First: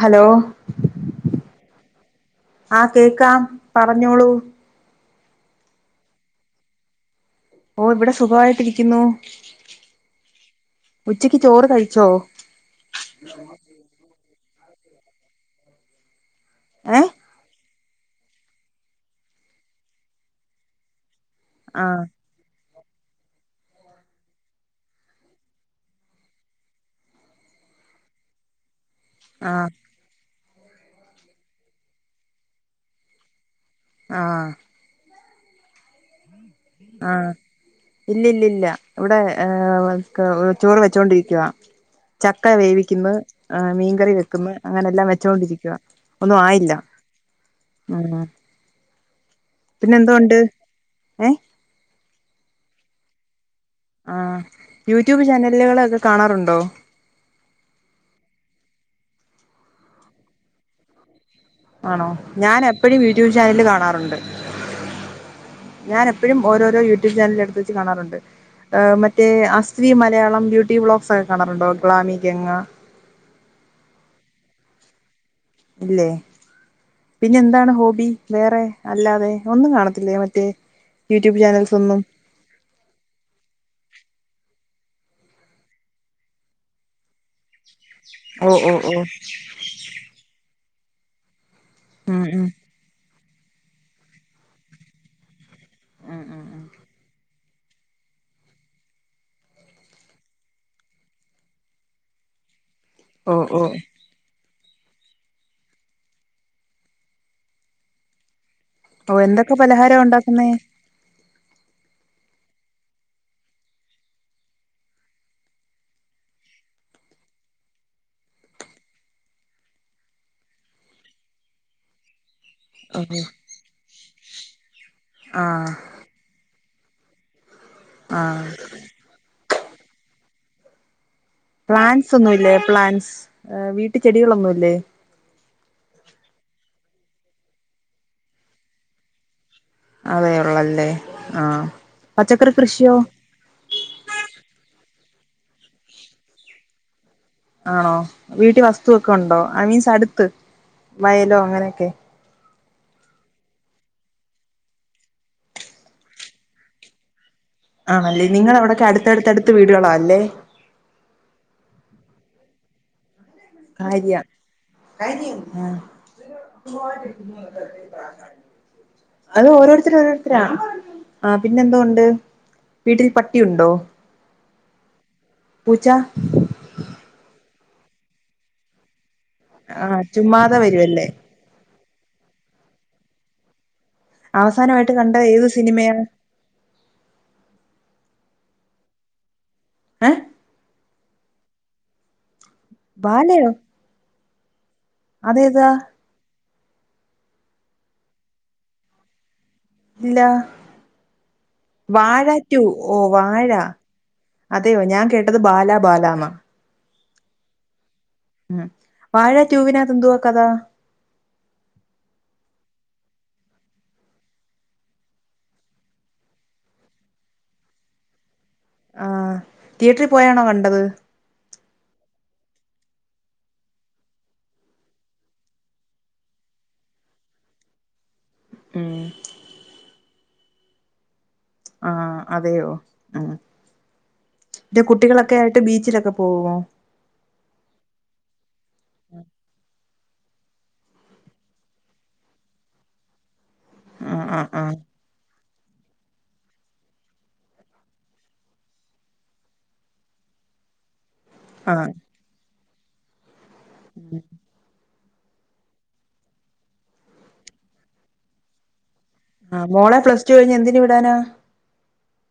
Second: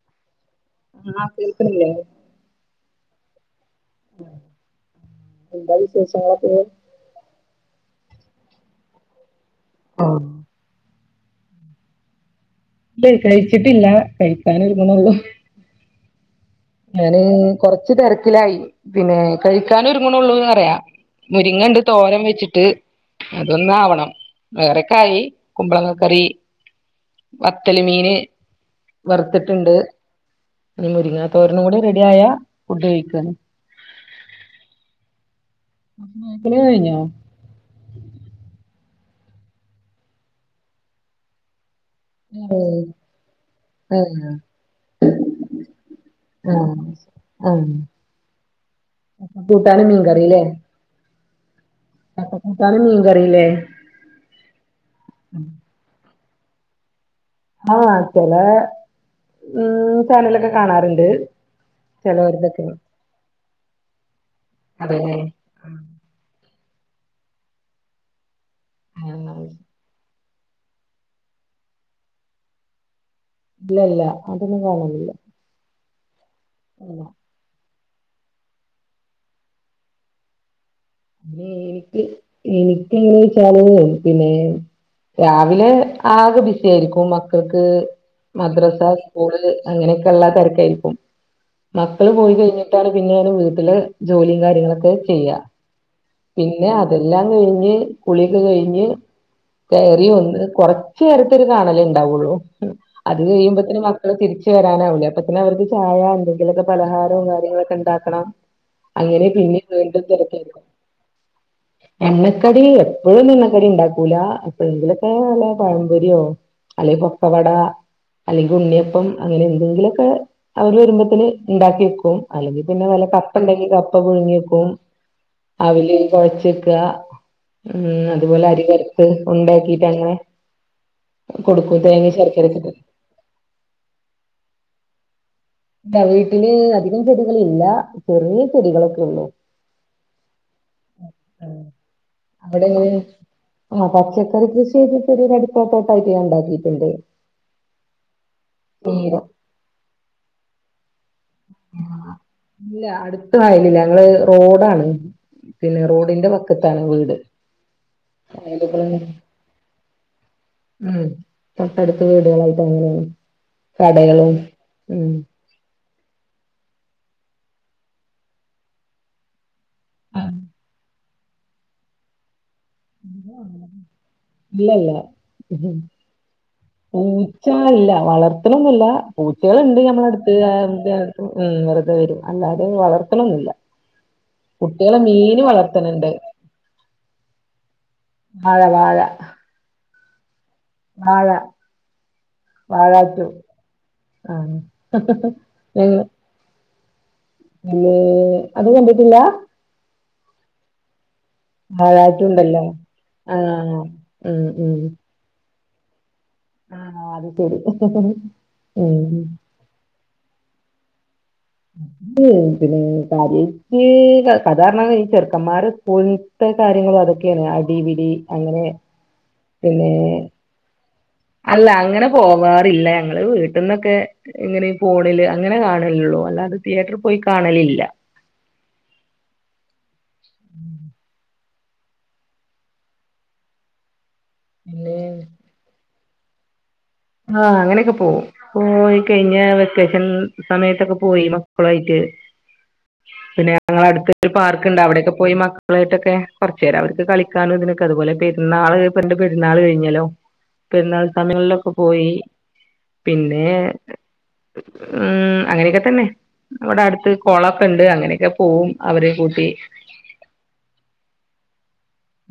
Hello ഹ് ആഹ് കേക്ക്ണില്ലേ ആഹ് കേക്കാം പറഞ്ഞോ എന്താ വിശേഷങ്ങളൊക്കെ ഓഹ് ഇവിടെ സുഖവായിട്ടിരിക്കുന്നൂ ഓഹ് ഉച്ചയ്ക്ക് ചോറ് കഴിച്ചോ ഇല്ലേ കഴിച്ചിട്ടില്ലാ കഴിക്കാനൊരുങ്ങണ്ള്ളൂ ഏ ഞാന് കൊറച്ച് തിരക്കിലായി പിന്നെ കഴിക്കാന് ഒര്ങ്ങണ്ള്ളൂന്ന്റയാ മുരിങ്ങണ്ട് ആ തോരം വെച്ചിട്ട് അതൊന്നാവണം വേറെക്കായി കുമ്പളങ്ങക്കറീ വത്തല് മീന് ആ വർത്തിട്ട്ണ്ട് ഇനി മുരിങ്ങാത്തോരനും കൂടെ റെഡിയായ ഫുഡ് കഴിക്കാന് ആഹ് [unintelligible] കഴിഞ്ഞാ ഇല്ല ല്ല ല്ലാഹ് ഇവിടെ ഏഹ് ക്കെ ചോറ് വെച്ചോണ്ടിരിക്കിയാ ചക്ക ഏഹ് വേവിക്ക്ന്ന് ഏഹ് മീൻകറി വെക്ക്ന്ന് അങ്ങനെല്ലാം വെച്ചൊണ്ടിരിക്കുവാ ഒന്നും ആയില്ല ആഹ് ആഹ് കൂട്ടാനും പിന്നെന്തോ ഉണ്ട് ഏഹ് ചക്കകൂട്ടാനും മീൻ കറിലേ ആഹ് യൂട്യൂബ് ചാനല്ല്കളൊക്കെ കാണാറുണ്ടോ ആഹ് ചെല ഉം ചാനലൊക്കെ കാണാറ്ണ്ട് ആണോ ഞാനെ എപ്പഴും യൂട്യൂബ് ചാനല്ല് കാണാറുണ്ട് അതെല്ലേ ഞാനെപ്പഴും ഓരോ രോ യൂട്യൂബ് ചാനല് എട്ത്ത് വച്ച് കാണറുണ്ട് ഏഹ് മറ്റേ ആഹ് അസ്ലി മലയാളം ബ്യൂട്ടി വ്ലോഗ്സ് ക്കെ കാണാറുണ്ടോ ഗ്ലാമി ഗംഗാ ഇല്ല ഇല്ല അതൊന്നും കാണാറില്ല ഇല്ലേ ഇല്ല പിന്നെ എന്താണ് ഹോബി വേറെ അല്ലാതെ ഒന്നും കാണത്തില്ലേ മറ്റേ യൂട്യൂബ് പിന്നെ ചാനൽസ് ഒന്നും എനിക്ക് എങ്ങനെച്ചാല് പിന്നെ രാവിലെ ആകെ ബിസി ആയ്രിക്കും മക് ക്കക്ക് ഓ ഓ മദ്രസാ ഓ സ്കൂള് അങ്ങനെയൊക്കെ ഒള്ള തെരക്കായിരിക്കും മക്കള് ഉം പോയി ഉം കഴിഞ്ഞിട്ടാണ് പിന്നെയാണ് വീട്ടിലേ ജോലിയും കാര്യങ്ങളൊക്കെ ചെയ്യാ ഉം ഉം ഉം പിന്നെ അതെല്ലാം കഴിഞ്ഞ് കുളിയൊക്കെ കഴിഞ്ഞ് കേറി ഒന്ന് കൊറച്ച് നേരത്തെ ഒരു കാണലേ ണ്ടാവൊള്ളൂ അത് ഓ ഓ കഴിയുമ്പോതിന് മ ക്കൾ തിരിച്ച് വെരാനാവുല്ലേ അപ്പതിന് അവർക്ക് ചായ എന്തെങ്കിലൊക്കെ പലഹാരവും കാര്യങ്ങളൊക്കെ ണ്ടാക്കണം ഓ അങ്ങനേ എന്തൊക്കെ പിന്നെ വീണ്ടും പലഹാരം ഉണ്ടാക്കുന്നേ തിരക്കായിരിക്കു എണ്ണക്കടി എപ്പഴും ഒന്നും എണ്ണക്കടി ണ്ടാക്കൂലാ എപ്പഴെങ്കിലൊക്കേ വല്ല പഴമ്പൊരിയോ അല്ലേ പൊക്കവടാ അല്ലെങ്കി ഉണ്ണിയപ്പം അങ്ങനെ എന്തെങ്കിലും ഒക്കെ അവർ വരുമ്പത്തെന് ഇണ്ടാക്കി വെക്കും അല്ലെങ്കി പിന്നെ ഓ നല്ല കപ്പണ്ടെങ്കി കപ്പ പുഴുങ്ങിക്കും ആഹ് അവില് കൊഴച്ചക്കാ ഉം അതുപോലെ ആഹ് അരിവറുത്ത് ഉണ്ടായാക്കീട്ട് അങ്ങനെ കൊടുക്കും തേങ്ങേ ശർക്കരേക്കെ ഇട്ട് അൻസ് ഏഹ് വീട്ടി ചെടികളൊന്നുല്ലേ ഇല്ല വീട്ടില് അധികം ചെടികൾ ഇല്ലാ ചെറിയ ചെടികളൊക്കെ ഉള്ളൂ അതേ ഒള്ളല്ലേ ആഹ് പച്ചക്കറി അവിടെ എങ്ങനെ കൃഷിയോ ആഹ് പച്ചക്കറി കൃഷിയക്കെ ചെടീടെ അട്ത്തൊക്കെ ആയിട്ട് ഞാൻ ഒണ്ടാക്കിയിട്ടുണ്ട് ആണോ വീട്ടിൽ വസ്തുവൊക്കെ ഒണ്ടോ ഐ മീൻസ് അടുത്ത് വയലോ അങ്ങനെയൊക്കെ ആഹ് ഇല്ലാ അടുത്ത് കായലില്ല ഞങ്ങള് റോഡാണ് പിന്നെ റോഡിന്റെ വക്കത്താണ് വീട് ആണല്ലേ നിങ്ങൾ അവിടൊക്കെ വയലുകളും അടുത്തടുത്തടുത്ത് വീടുകളാ അല്ലേ ഉം അടുത്തടുത്ത് വീടുകളായിട്ട് അങ്ങനെ കടകളും ഉം ആഹ് അത് ഓരോരു ത്തരോരുത്തരാ ആഹ് പിന്നെ എന്തോ ഒണ്ട് ഇല്ലല്ലാ പൂച്ച പൂച്ചാ ഇല്ല വളർത്തണൊന്നുല്ലാ പൂച്ചകളുണ്ട് ആ ഞമ്മളടുത്ത് ആ ചുമ്മാതെ [unintelligible] വരുവല്ലേ ഉം വെറുതേ വെരും അല്ലാതേ വളർത്തണൊന്നും ഇല്ല അവസാനമായിട്ട് കുട്ടികള് കണ്ട മീന് ഏത് സിനിമയാ വളർത്തണണ്ട് മഴ വാഴ ഏഹ് വാഴ വാഴാ ടൂ ബാലയോ ആഹ് അതേതാ [unintelligible] [unintelligible] അത് കണ്ടിട്ടില്ലാ ഇല്ലാ വാഴ ടു വാഴാ ഉണ്ടല്ലോ ടൂ ഓഹ് വാഴ ആഹ് ഉം ഉം അതെയോ ഞാൻ കേ ട്ടത് ബാലാ ബാലാന്നാ ആഹ് അത് ശെരി ഉം വാഴ ട്യൂവിനാത്ത് എന്തുവാ കഥാ [unintelligible] കാര്യക്ക് ക കധാരണ ഈ ചെറുക്കന്മാരെ പോ ത്തെ കാര്യങ്ങളും അതൊക്കെയാണ് അടീ പിടീ അങ്ങനേ ആഹ് തിയേറ്ററി പോയാണോ കണ്ടത് അല്ല അങ്ങനെ പോവാറില്ല ഞങ്ങള് വീട്ട്ന്നൊക്കേ എങ്ങനേ ഈ ഫോണില് അങ്ങനെ കാണലുള്ളൂ അല്ലാതെ തിയേറ്ററി പോയി കാണലില്ല ഉം ആഹ് അതെയോ ഉം [unintelligible] പിന്നെ കുട്ടികളൊക്കെ ആയിട്ട് ബീച്ചിലൊക്കെ പോകുവോ ആഹ് അങ്ങനെക്കെ പോകും പോയി കഴിഞ്ഞ വെക്കേഷൻ സമയത്തൊക്കെ പോയി മക്കളും ആയിട്ട് പിന്നെ ഞങ്ങള ആഹ് അടുത്തൊരു ആഹ് ആഹ് പാർക്ക്ണ്ട് അവിടെക്കെ പോയി മ ക്കളായിട്ടൊക്കെ കൊറച്ച് നേരം അവർക്ക് കളിക്കാനും ഇതിനൊക്കെ അതുപോലെ പെന്നാള് [unintelligible] പെരുന്നാള് കഴിഞ്ഞലോ പെരുന്നാൾ സമയങ്ങളിലൊക്കെ ആഹ് പോയീ പിന്നേ ഉം അങ്ങനെയൊക്കെ തന്നെ വ്ടെ അടുത്ത് കോളൊക്കെ ഉണ്ട് അങ്ങനെയൊക്കെ പോവും അവര് ആഹ് മോളെ പ്ലസ് ടു കഴിഞ്ഞ് എന്തിന് വിടാനാ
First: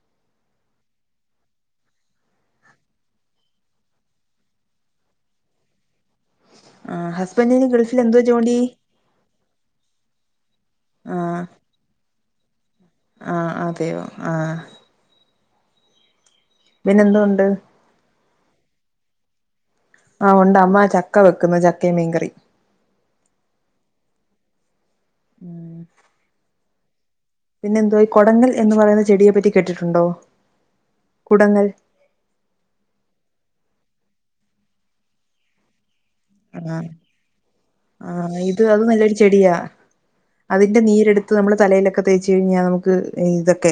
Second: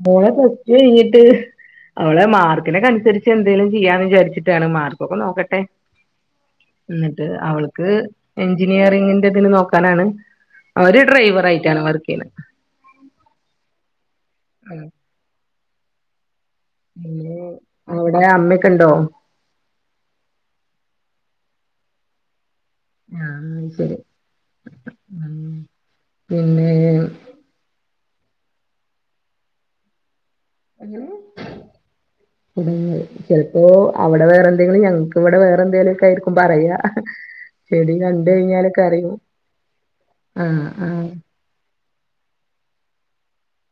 മോളെ പ്ലസ് ടു കഴഞ്ഞീട്ട് അവള് മാർക്കിനൊക്ക അനുസരിച്ച് എന്തെങ്കലും ചെയ്യാന്ന് വിചാരിച്ചിട്ടാണ് മാർക്കൊക്കെ നോക്കട്ടെ ആഹ് ന്നിട്ട് ഹസ്ബൻഡിന് അവൾക്ക് ഗൾഫിൽ എന്തോ ജോലി എഞ്ചിനീയറിങ്ങിന്റെതിന് നോക്ക നാണ് ആ ഓര് ഡ്രൈവർ ആയിട്ടാണ് വർക്കെയ്യുന്നത് ആഹ് ആഹ് അതെയോ ആഹ് പിന്നെന്തോണ്ട് വിടെ അമ്മക്കണ്ടോ ആഹ് ഉണ്ട് അമ്മ ചക്ക വെക്കുന്നു ചക്കേം മീൻകറി ആഹ് ന ശരി ഉം പിന്നെ. ഉംമ് [unintelligible] പിന്നെ എന്തോ ഈ കൊടങ്ങൽ എന്ന് പറയുന്ന ചെടിയെ പറ്റി കേട്ടിട്ടുണ്ടോ? കുടങ്ങൽ [unintelligible] ഉം, ചിലപ്പോ അവിടെ വേറെ എന്തെങ്കിലും, ഞങ്ങക്ക് ഇവിടെ വേറെ എന്തെങ്കിലും ഒക്കെ ആയി പറയാ, ആഹ് ചെടി ആഹ് ഇത് കണ്ടഴിഞ്ഞാലൊക്കെ അത് അറിയോ? നല്ലൊരു ചെടിയാ ആ. അതിന്റെ നീരെടുത്ത് നമ്മൾ തലയിലൊക്കെ തേച്ചു കിഞ്ഞാൽ നമുക്ക് ഇതൊക്കെ്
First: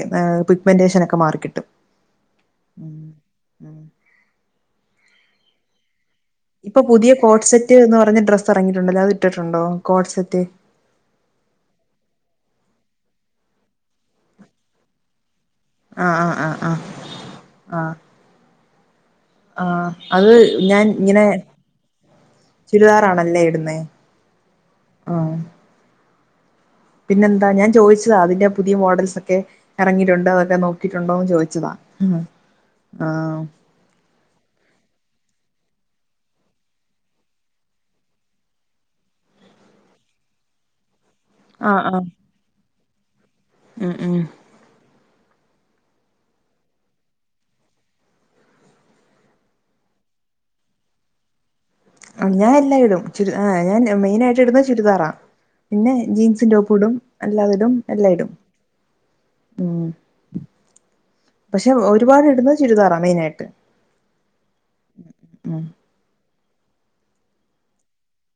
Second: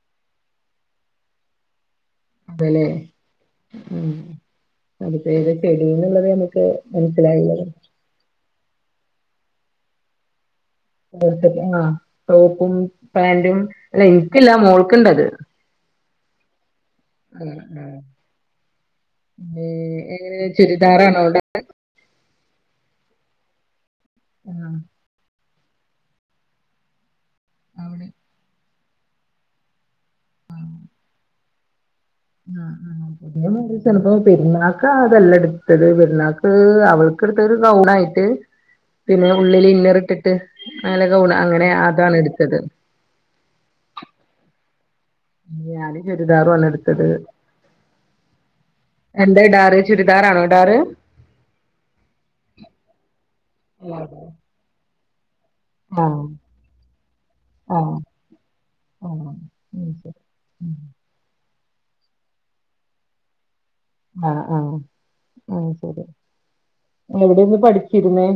പിഗ്മെന്റേഷന ഒക്കെ മാറിക്കിട്ടും. അതലേ ഉം ഉം ഉമ [unintelligible] ഇപ്പോ പുതിയ കോട്സെറ്റ് എന്ന് പറഞ്ഞ ഡ്രസ്സ് ഇറങ്ങിയിട്ടുണ്ടല്ലോ, അത് ഇട്ടിട്ടുണ്ടോ കോട്സെറ്റ്? [unintelligible] ആ ടോപ്പും പാന്റും അല്ല എനിക്കില്ല മോൾക്ക്ണ്ടത്. ആ, ആ, ആ, ആ. ഉം, ഉം. ആ, അത് ഞാൻ ചുരിദാറാണോ ഇങ്ങനെ അവിടെ ചുരിദാറാണല്ലേ ഇടുന്നേ. ആ. പിന്നെ എന്താ ഞാൻ അവിടെ ചോദിച്ചതാ അതിന്റെ പുതിയ മോഡൽസ് ഒക്കെ ഇറങ്ങിയിട്ടുണ്ട് അതൊക്കെ നോക്കിയിട്ടുണ്ടോന്ന് ചോദിച്ചതാ, ഉം. ആ. ആ. പുതിയ മോഡൽസ് ചെലപ്പോ പെരുന്നാക്ക് അതല്ല എടുത്തത് പെരുന്നാക്ക് അവൾക്ക് എടുത്തത് ഒരു ഗൗൺ ആയിട്ട് പിന്നെ ഉള്ളിൽ ഇന്നർ ഇട്ടിട്ട് അല്ല ഗൗൺ അങ്ങനെ അതാണ് എടുത്തത്. എ, എ. ഞാന്‌ ചുരിദാറു ആണ് എടുത്തത്. എന്താ ഇടാർ ചുരിദാറാണോ ഇടാറ്? ഞാ എല്ലാം ഇടും. ഞാൻ മെയിനായിട്ടു ഇടുന്നത് ചുരിദറ. പിന്നെ ആ ആ ജീൻസും ടോപ്പും ഇടും, അല്ലാതടും ആ എല്ലായിടും. ആ ഉം. ശരി ഉം പക്ഷേ, ഒരുപാട് ഇടുന്ന ചുരിദാറാ മെയിൻ ആയിട്ട്. ആ, ആ, ആഹ് ശരി എവിടെന്ന് പഠിച്ചിരുന്നേ?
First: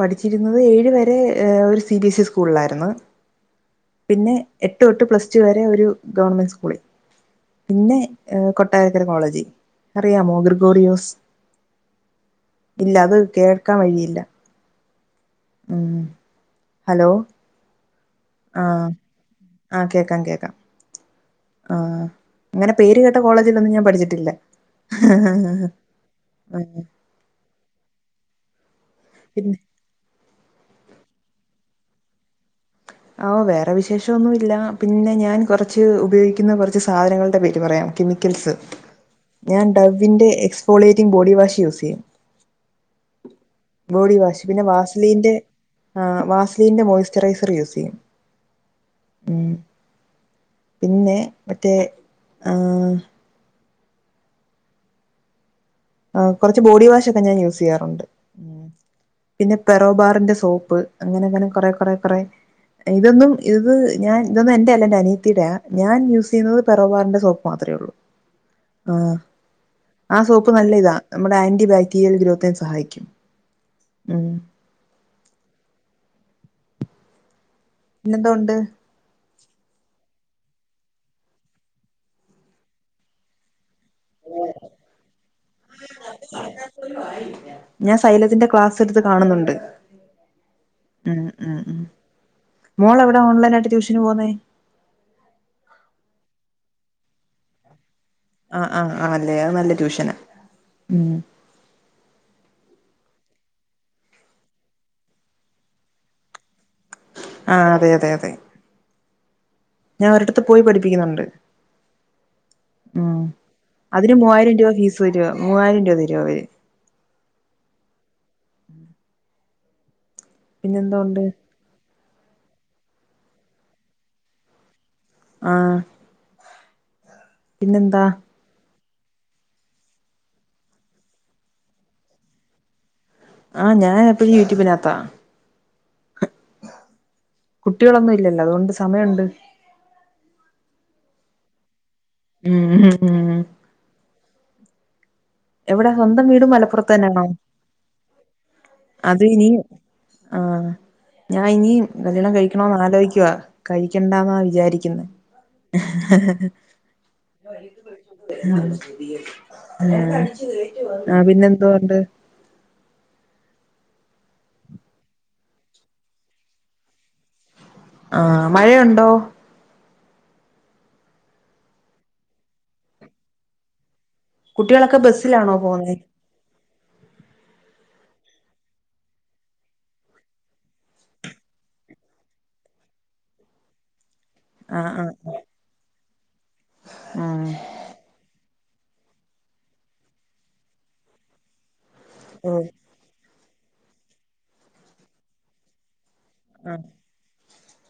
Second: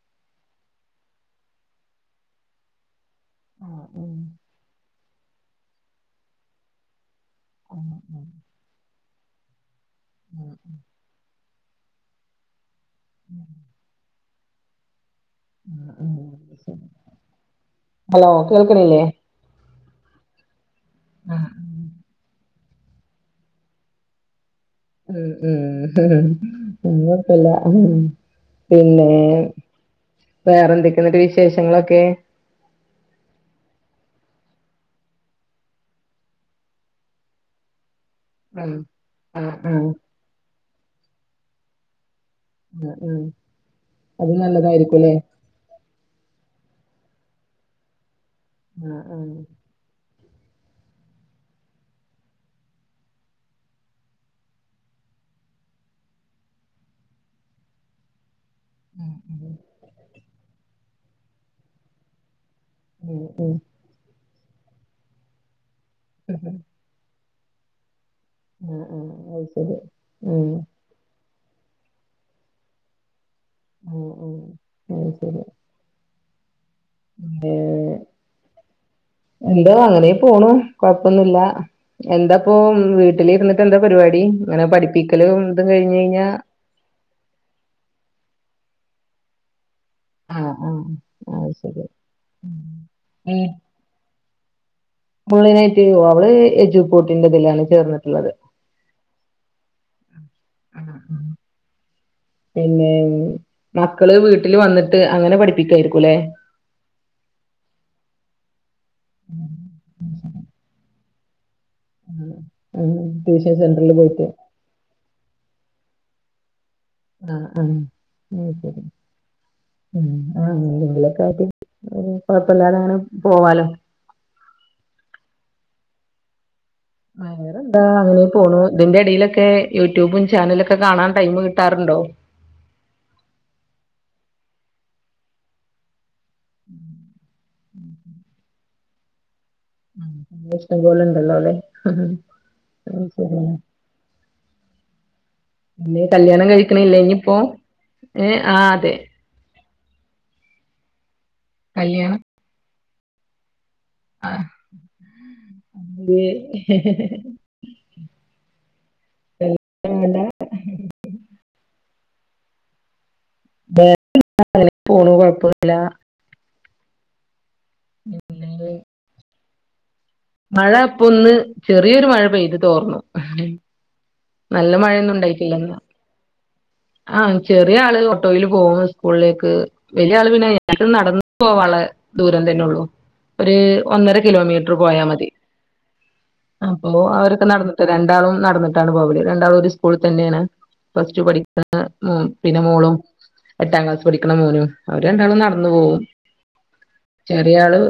പഠിച്ചിരുന്നത് ഏഴ് വരെ ഒരു സി ബി എസ് ഇ സ്കൂളിലായിരുന്നു. ആ ഉം പിന്നെ എ എട്ട് തോട്ട് പ്ലസ് ടു വരെ ഒരു ഗവൺമെന്റ് സ്കൂളിൽ ആ പിന്നെ ആ കൊ ട്ടാരക്കര കോളേജ്, അറിയാമോ ആ ഗ്രഗോറിയോസ്? ഇല്ല അത് കേൾക്കാൻ വഴിയില്ല. ഉം, ആ ആ ശരി ഹലോ, ഹലോ ആ. കേൾക്കണില്ലേ ആ, കേക്കാം, കേക്കാം. ആ. ആ, അങ്ങനെ പേര് കേട്ട കോളേജിലൊന്നും ഞാൻ പഠിച്ചിട്ടില്ല. ഉം, ഉം. ആ പിന്നേ എത്തുല്ല പിന്നെ പിന്നെ വേറെ എന്തൊക്കെ ന്നിട്ട് വിശേഷങ്ങളൊക്കെ? വേറെ വിശേഷംന്നുമില്ല. പിന്നെ ഞാൻ കുറച്ച് ഉപയോഗിക്കുന്ന കുറച്ച് സാധനങ്ങളുടെ പേര് പറയാം കെ മിക്കൽ സ് ആഹ് ആഹ് ഞാൻ ആഹ് ഡവിന്റെ എക്സ്ഫോളേറ്റിംഗ് ബോഡി വാഷ് യൂസ് ചെയ്യും. ആഹ് ആഹ് ബോഡി അത് വാഷ് പിന്നെ നല്ലതായിരിക്കുംല്ലേ വാസലിന്റെ ആ, വാസലിന്റെ മോയ്സ്ചറൈസർ യൂസ് ചെയ്യും. ആഹ് ആഹ് ഉം. പിന്നെ, മറ്റേ, ആ. ഹ് കുറച്ച് ബോഡി വാഷ് ഒക്കെ ഞാൻ യൂസ് ചെയ്യാറുണ്ട്. പിന്നെ പെറോബാറിന്റെ സോപ്പ് അങ്ങനെ, അങ്ങനെ കൊറെ, കുറെ, കുറെ ഉം ഇതൊന്നും ഉം ഇത് ഞാൻ ഇതൊന്നും എന്റെയല്ല എന്റെ അനീത്തിയുടെയാ. ഞാൻ യൂസ് ചെയ്യുന്നത് പെറോവാറിന്റെ സോപ്പ് മാത്രമേ ഉള്ളൂ ആഹ് ആ, ആഹ് അത് ശരി ആ, ഉം സോപ്പ് ത നമ്മുടെ ആന്റിബാക്ടീരിയൽ ഗ്രോത്തിനെ സഹായിക്കും ഉം അത് ശരി മ [inaudible] പിന്നെന്തോയുണ്ട് എന്താ അങ്ങനെ പോണു എന്താപ്പ കൊഴപ്പൊന്നുല്ല എന്താപ്പ വീട്ടില് ഇരുന്നിട്ട്- ഇപ്പ എന്താ പരിപാടി ഇങ്ങനെ പഠിപ്പിക്കലും ഇതും കഴിഞ്ഞ് കഴിഞ്ഞാ- ഞാൻ സൈലത്തിന്റെ ക്ലാസ് എടുത്ത് കാണുന്നുണ്ട് ആഹ് ആഹ് ഉം അത് ഉം ശരി മോൾ എവിടെയാ ഓൺലൈൻ ആയിട്ട് ട്യൂഷന് പോവുന്നെ ഓൺലൈൻയിട്ട് അവള് എജുപോർട്ടിന്റെ ഇതിലാണ് ചേർന്നിട്ടുള്ളത് ആഹ് ആഹ് ആണല്ലേ അത് നല്ല ട്യൂഷനാ [inaudible] പിന്നെ മക്കള് വീട്ടിൽ വന്നിട്ട് അങ്ങനെ പഠിപ്പിക്കായിരിക്കൂല്ലെ ആഹ് അതെ അതെ അതെ ഉം [inaudible] അവരെടുത്തു പോയി പഠിപ്പിക്കുന്നുണ്ട് ഉം ട്യൂഷൻ സെന്ററിൽ അയിന് പോയിട്ട് മൂവായിരം രൂപാ ഫീസ് വെരുവാ പത്തു മൂവായിരം രൂപ തരും അവര് ആഹ് ആഹ് അയ്ശരി ഉം പിന്നെന്തോണ്ട് എന്തെങ്കിലൊക്കെയൊരു- ഒരു കൊഴപ്പമില്ലാതെ അങ്ങനെ പോവാലോ ആഹ് വയറെന്താ അങ്ങനെ ഇ പോണു ഇതിന്റെ ഇടയിലൊക്കെ യൂട്യൂബും ചാനലൊക്കെ കാണാൻ ടൈമ് കിട്ടാറുണ്ടോ ആഹ് ഞാനെപ്പോഴും യൂട്യൂബിനകത്താ കുട്ടികളൊന്നും ഇല്ലല്ലോ അതുകൊണ്ട് സമയുണ്ട് ഇഷ്ടം പോലെ ഉണ്ടല്ലോ അല്ലേ ഉം ഉം ഉം എവിടെ പിന്നെ സ്വന്തം വീട് കല്യാണം കഴിക്കണില്ലേ മലപ്പുറത്തെന്നയാണോ ആഹ് ഇനിയിപ്പോ ഏഹ് ആഹ് അതെ അത് ഇനി ആഹ് ഞാൻ ഇനിയും കല്യാണം കഴിക്കണോന്നു ആലോചിക്കുവ കഴിക്കണ്ടന്നാ ആ വിചാരിക്കുന്നെ ഇത് വെള്ളം വേണ്ട ആഹ് പിന്നെ എന്തോയുണ്ട് വേറേ എന്താ അങ്ങനെ പോണു കൊഴപ്പില്ല ആഹ് മഴയുണ്ടോ മഴ ഇപ്പൊ ഒന്ന് ചെറിയൊരു മഴ പെയ്ത് തോർന്നു നല്ല കുട്ടികളൊക്കെ മഴയൊന്നും ബസ്സിലാണോ ഉണ്ടായിട്ടില്ലെന്ന് പോന്നെ ആഹ് ചെറിയ ആള് ഓട്ടോയിൽ പോവും സ്കൂളിലേക്ക് വലിയ ആള് പിന്നെ നടന്ന പോവാളേ ദൂരം തന്നെയെള്ളു ഒരു ഒന്നര കിലോമീറ്റർ ആഹ് പോയാ മതി അപ്പൊ ആഹ് അവരൊക്കെ ഉം നടന്ന്- രണ്ടാളും നടന്നിട്ടാണ് പോവല് രണ്ടാളും ഒരു സ്കൂളിൽ തന്നെയാണ് പ്ലസ് ടു പഠിക്ക ഓ പിന്നെ മോളും എട്ടാം ക്ലാസ് പഠിക്കണ മോനും അവര് രണ്ടാളും നടന്നു പോവും ആഹ് ചെറിയാള്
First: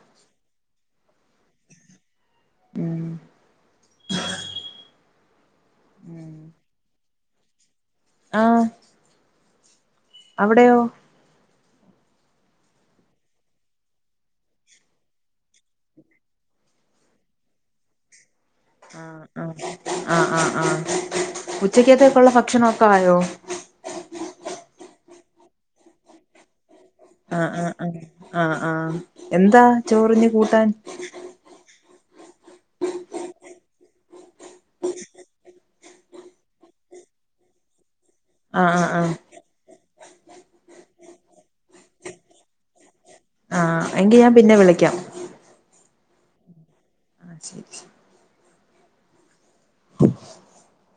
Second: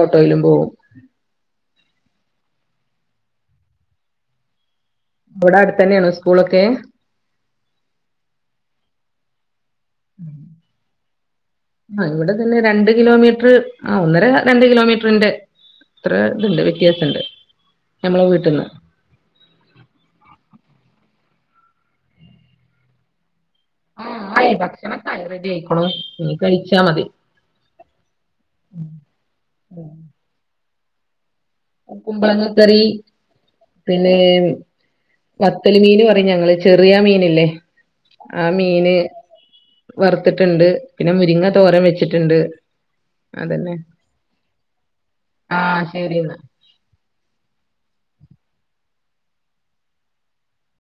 ഓട്ടോയിലും പോവും ഉം [inaudible] ഇവടെ അടുത്തന്നെയാണോ ഉം സ്കൂളൊക്കെ ആഹ് അവിടെയോ ആ ഇവിടെ തന്നെ രണ്ട് കിലോമീറ്റർ ആ ഒന്നര രണ്ട് കിലോമീറ്ററിന്റെ- അത്ര ഇത്ണ്ട് വ്യത്യാസണ്ട് ഞമ്മളെ വീട്ട്ന്ന് ആ ആ ആ ആ ആ ഉച്ചക്കെത്തേക്കള്ള ഭക്ഷണ ഒക്ക ആയോ ആ ആയി ഭക്ഷണക്കായി റെഡി ആയിക്കുണു ഞ്ഞ് കഴിച്ചാ മതി അ ആഹ് ആ ആഹ് ആഹ് എന്താ ചോറിഞ്ഞ് കൂട്ടാൻ കുമ്പളങ്ങക്കറി പിന്നെ വത്തല് മീന് പറയും ഞങ്ങള് ചെറിയാ മീന്ല്ലേ ആ ആഹ് ആഹ് മീന് ആഹ് വർത്ത്ട്ട്ണ്ട് പിന്നെ മുരിങ്ങ തോരം വെച്ച്ട്ട്ണ്ട് അതന്നെ ആഹ് എങ്കി ഞാൻ പിന്നെ വിളിക്കാം ആ ശരി ന്നാ അ